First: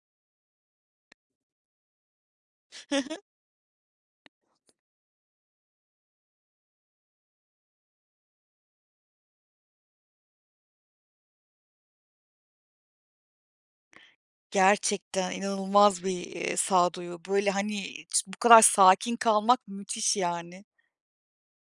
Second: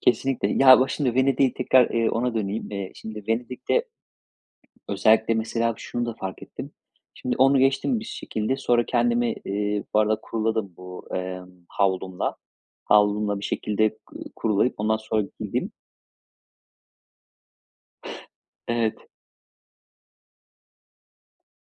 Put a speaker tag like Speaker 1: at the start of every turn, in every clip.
Speaker 1: Kesinlikle. Ya bak şimdi Venedik'i tekrar, iii, ona döneyim. İii,
Speaker 2: Hı hı.
Speaker 1: şimdi Venedik'te. Özellikle mesela şunu da fark ettim. Şimdi onu geçtim bir şekilde. Sonra kendimi, iii, bu arada kuruladım bu, ımm, havlumla. Havlumla bir şekilde, ku kurulayıp ondan sonra
Speaker 2: Gerçekten
Speaker 1: giydim.
Speaker 2: inanılmaz bir, iii, sağduyu böyle, hani, ç bu kadar
Speaker 1: Evet.
Speaker 2: sakin kalmak müthiş yani.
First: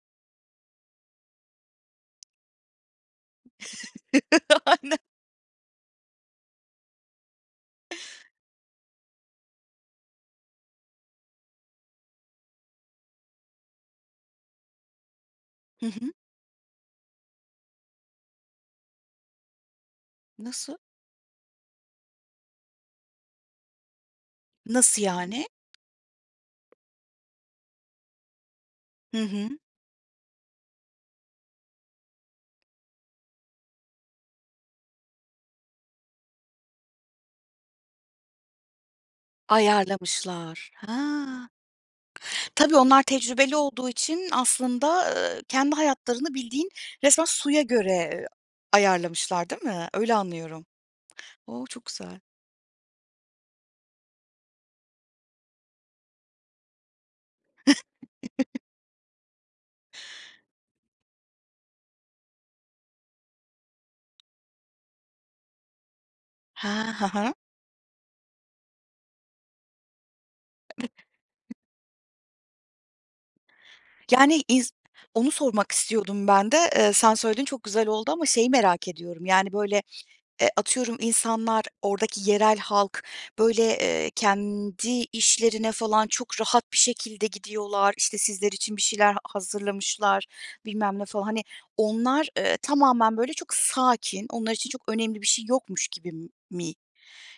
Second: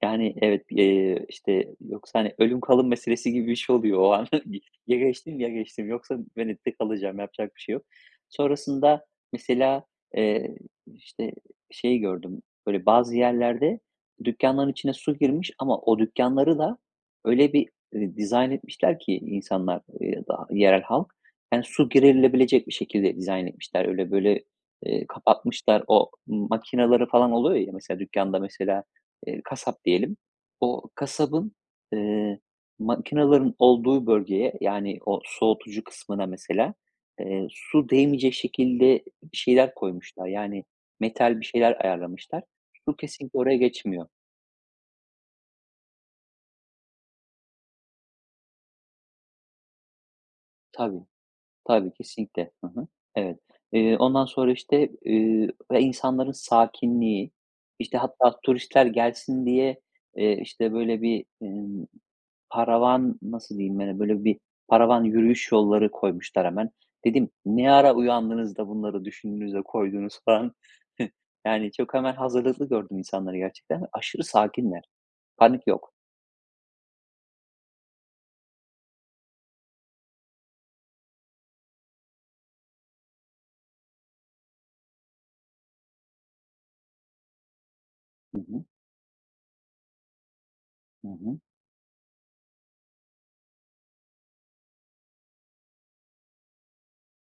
Speaker 1: Yani evet, bir, eee, işte yoksa, hani, ölüm kalım meselesi gibi bir şey oluyor o an. Ya
Speaker 2: Aynen.
Speaker 1: geçtim, ya geçtim yoksa Venedik'te kalacağım. Yapacak bir şey yok. Sonrasında mesela, eee, işte, şey gördüm. Böyle bazı yerlerde dükkânların içine su girmiş ama
Speaker 2: Hı
Speaker 1: o
Speaker 2: hı.
Speaker 1: dükkânları da öyle bir, ııı, dizayn etmişler ki insanlar, ııı, da
Speaker 2: Nasıl?
Speaker 1: yerel halk, yani su girilebilecek bir şekilde dizayn etmişler. Öyle böyle,
Speaker 2: Nasıl
Speaker 1: ııı,
Speaker 2: yani?
Speaker 1: kapatmışlar. O makinaları falan oluyor ya. Mesela dükkânda mesela,
Speaker 2: Hı
Speaker 1: ııı,
Speaker 2: hı.
Speaker 1: kasap diyelim. O kasabın, ııı, makinaların olduğu bölgeye yani o soğutucu kısmına mesela, ııı, su değmeyecek şekilde bir şeyler koymuşlar. Yani
Speaker 2: Ayarlamışlar. Ha.
Speaker 1: metal bir şeyler ayarlamışlar.
Speaker 2: Tabii
Speaker 1: Su
Speaker 2: onlar
Speaker 1: kesinlikle
Speaker 2: tecrübeli
Speaker 1: oraya
Speaker 2: olduğu
Speaker 1: geçmiyor.
Speaker 2: için aslında, ııı, kendi hayatlarını bildiğin resmen suya göre ayarlamışlar değil mi? Öyle anlıyorum.
Speaker 1: Tabii.
Speaker 2: O, çok
Speaker 1: Tabii
Speaker 2: güzel.
Speaker 1: kesinlikle. Hı hı. Evet. Iıı, ondan sonra işte, ııı, ve insanların sakinliği, işte hatta turistler gelsin diye, ııı, işte böyle bir, emm, paravan, nasıl diyeyim, böyle, bir paravan yürüyüş yolları koymuşlar hemen.
Speaker 2: Ha, ha
Speaker 1: Dedim,
Speaker 2: ha.
Speaker 1: ne ara uyandınız da, bunları düşündünüz de, koydunuz falan... Yani çok, hemen, hazırlıklı gördüm insanları gerçekten. Aşırı
Speaker 2: Yani iz
Speaker 1: sakinler.
Speaker 2: onu
Speaker 1: Panik
Speaker 2: sormak
Speaker 1: yok.
Speaker 2: istiyordum ben de, ııı, sen söyledin çok güzel oldu ama şeyi merak ediyorum yani, böyle, eee, atıyorum insanlar, oradaki yerel halk, böyle, eee, kendi işlerine falan çok rahat bir şekilde gidiyorlar. İşte,
Speaker 1: Hı
Speaker 2: sizler
Speaker 1: hı.
Speaker 2: için bir şeyler hazırlamışlar, bilmem ne
Speaker 1: Hı
Speaker 2: falan...
Speaker 1: hı.
Speaker 2: Hani, onlar, ııı, tamamen böyle çok sakin, onlar için çok önemli bir şey yokmuş gibi m mi?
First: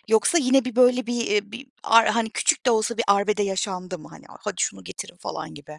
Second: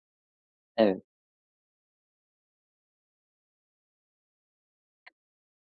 Speaker 2: Yoksa yine bir
Speaker 1: Evet.
Speaker 2: böyle bir, iii, bir ar hani, küçük de olsa bir arbede yaşandı mı? Hani, "hadi şunu getirin" falan gibi.